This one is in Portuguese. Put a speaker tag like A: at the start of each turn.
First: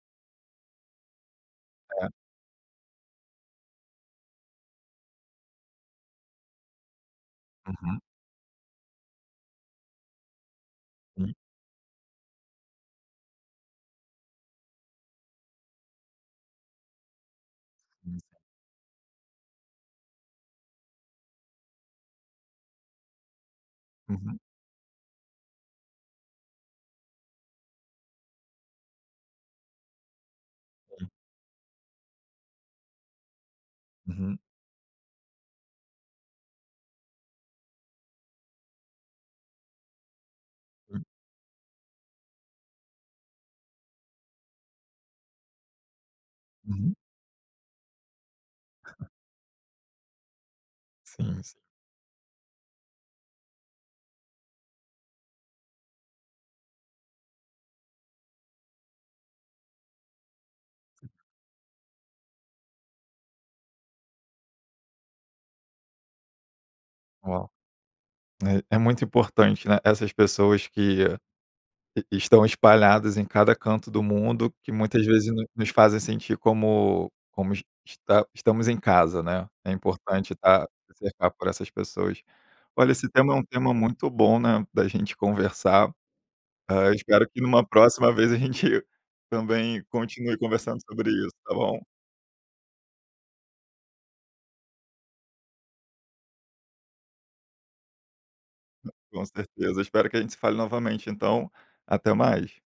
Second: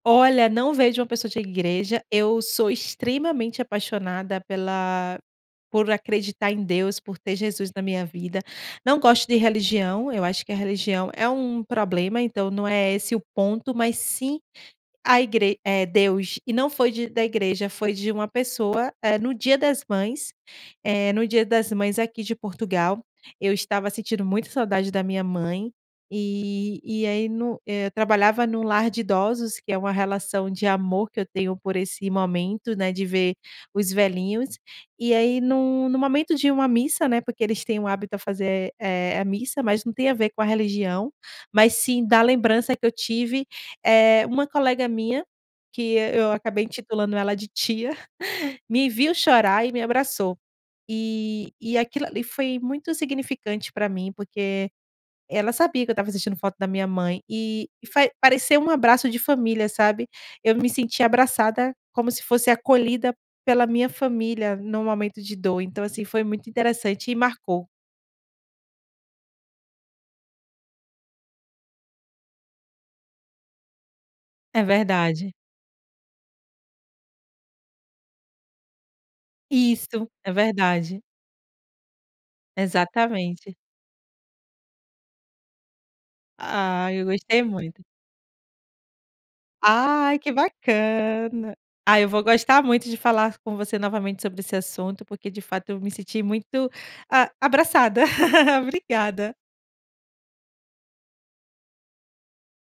A: Olha, não vejo uma pessoa de igreja.
B: É.
A: Eu sou extremamente apaixonada pela por acreditar em Deus, por ter Jesus na
B: Uhum.
A: minha vida. Não gosto de religião, eu acho que a religião é
B: Hum.
A: um problema, então não é esse o ponto, mas sim a igre é Deus. E não foi de da igreja, foi de
B: Hum.
A: uma pessoa, eh, no dia das mães. Eh, no dia das mães aqui de Portugal, eu estava sentindo
B: Uhum.
A: muita saudade da minha mãe e e aí no eh, eu trabalhava no lar de idosos, que é uma relação de
B: Hum.
A: amor que eu tenho por esse momento, né, de ver os
B: Uhum.
A: velhinhos. E aí num num momento de uma missa, né, porque eles têm o hábito a fazer, eh eh, a missa, mas não tem a ver com a
B: Hum.
A: religião, mas sim da lembrança que eu tive. Eh, uma colega minha, que e eu acabei
B: Uhum.
A: intitulando ela de tia, me viu chorar e me abraçou.
B: Sim,
A: E
B: sim.
A: e aquilo ali foi muito significante pra mim, porque ela sabia que eu estava sentindo falta da minha mãe e e faz pareceu um abraço de família, sabe. Eu me senti abraçada, como se fosse acolhida pela minha família num momento de dor. Então, assim, foi muito interessante e
B: Ó.
A: marcou.
B: É é muito importante, né, essas pessoas que e estão espalhadas em cada canto do mundo,
A: É
B: que muitas vezes
A: verdade.
B: no nos fazem sentir como como es esta estamos em casa, né. É
A: Isso! É
B: importante estar
A: verdade.
B: cercado por essas pessoas. Olha, esse tema é um
A: Exatamente.
B: tema muito bom, né, da gente conversar. Hã,
A: Ai, eu
B: espero que
A: gostei
B: numa
A: muito.
B: próxima vez, a gente também
A: Ai, que
B: continue conversando sobre isso, tá
A: bacana!
B: bom?
A: Aí, eu vou gostar muito de falar com você novamente sobre esse assunto, porque, de fato, eu me senti muito, a abraçada.
B: Com
A: Obrigada.
B: certeza. Espero que a gente se fale novamente, então. Até mais.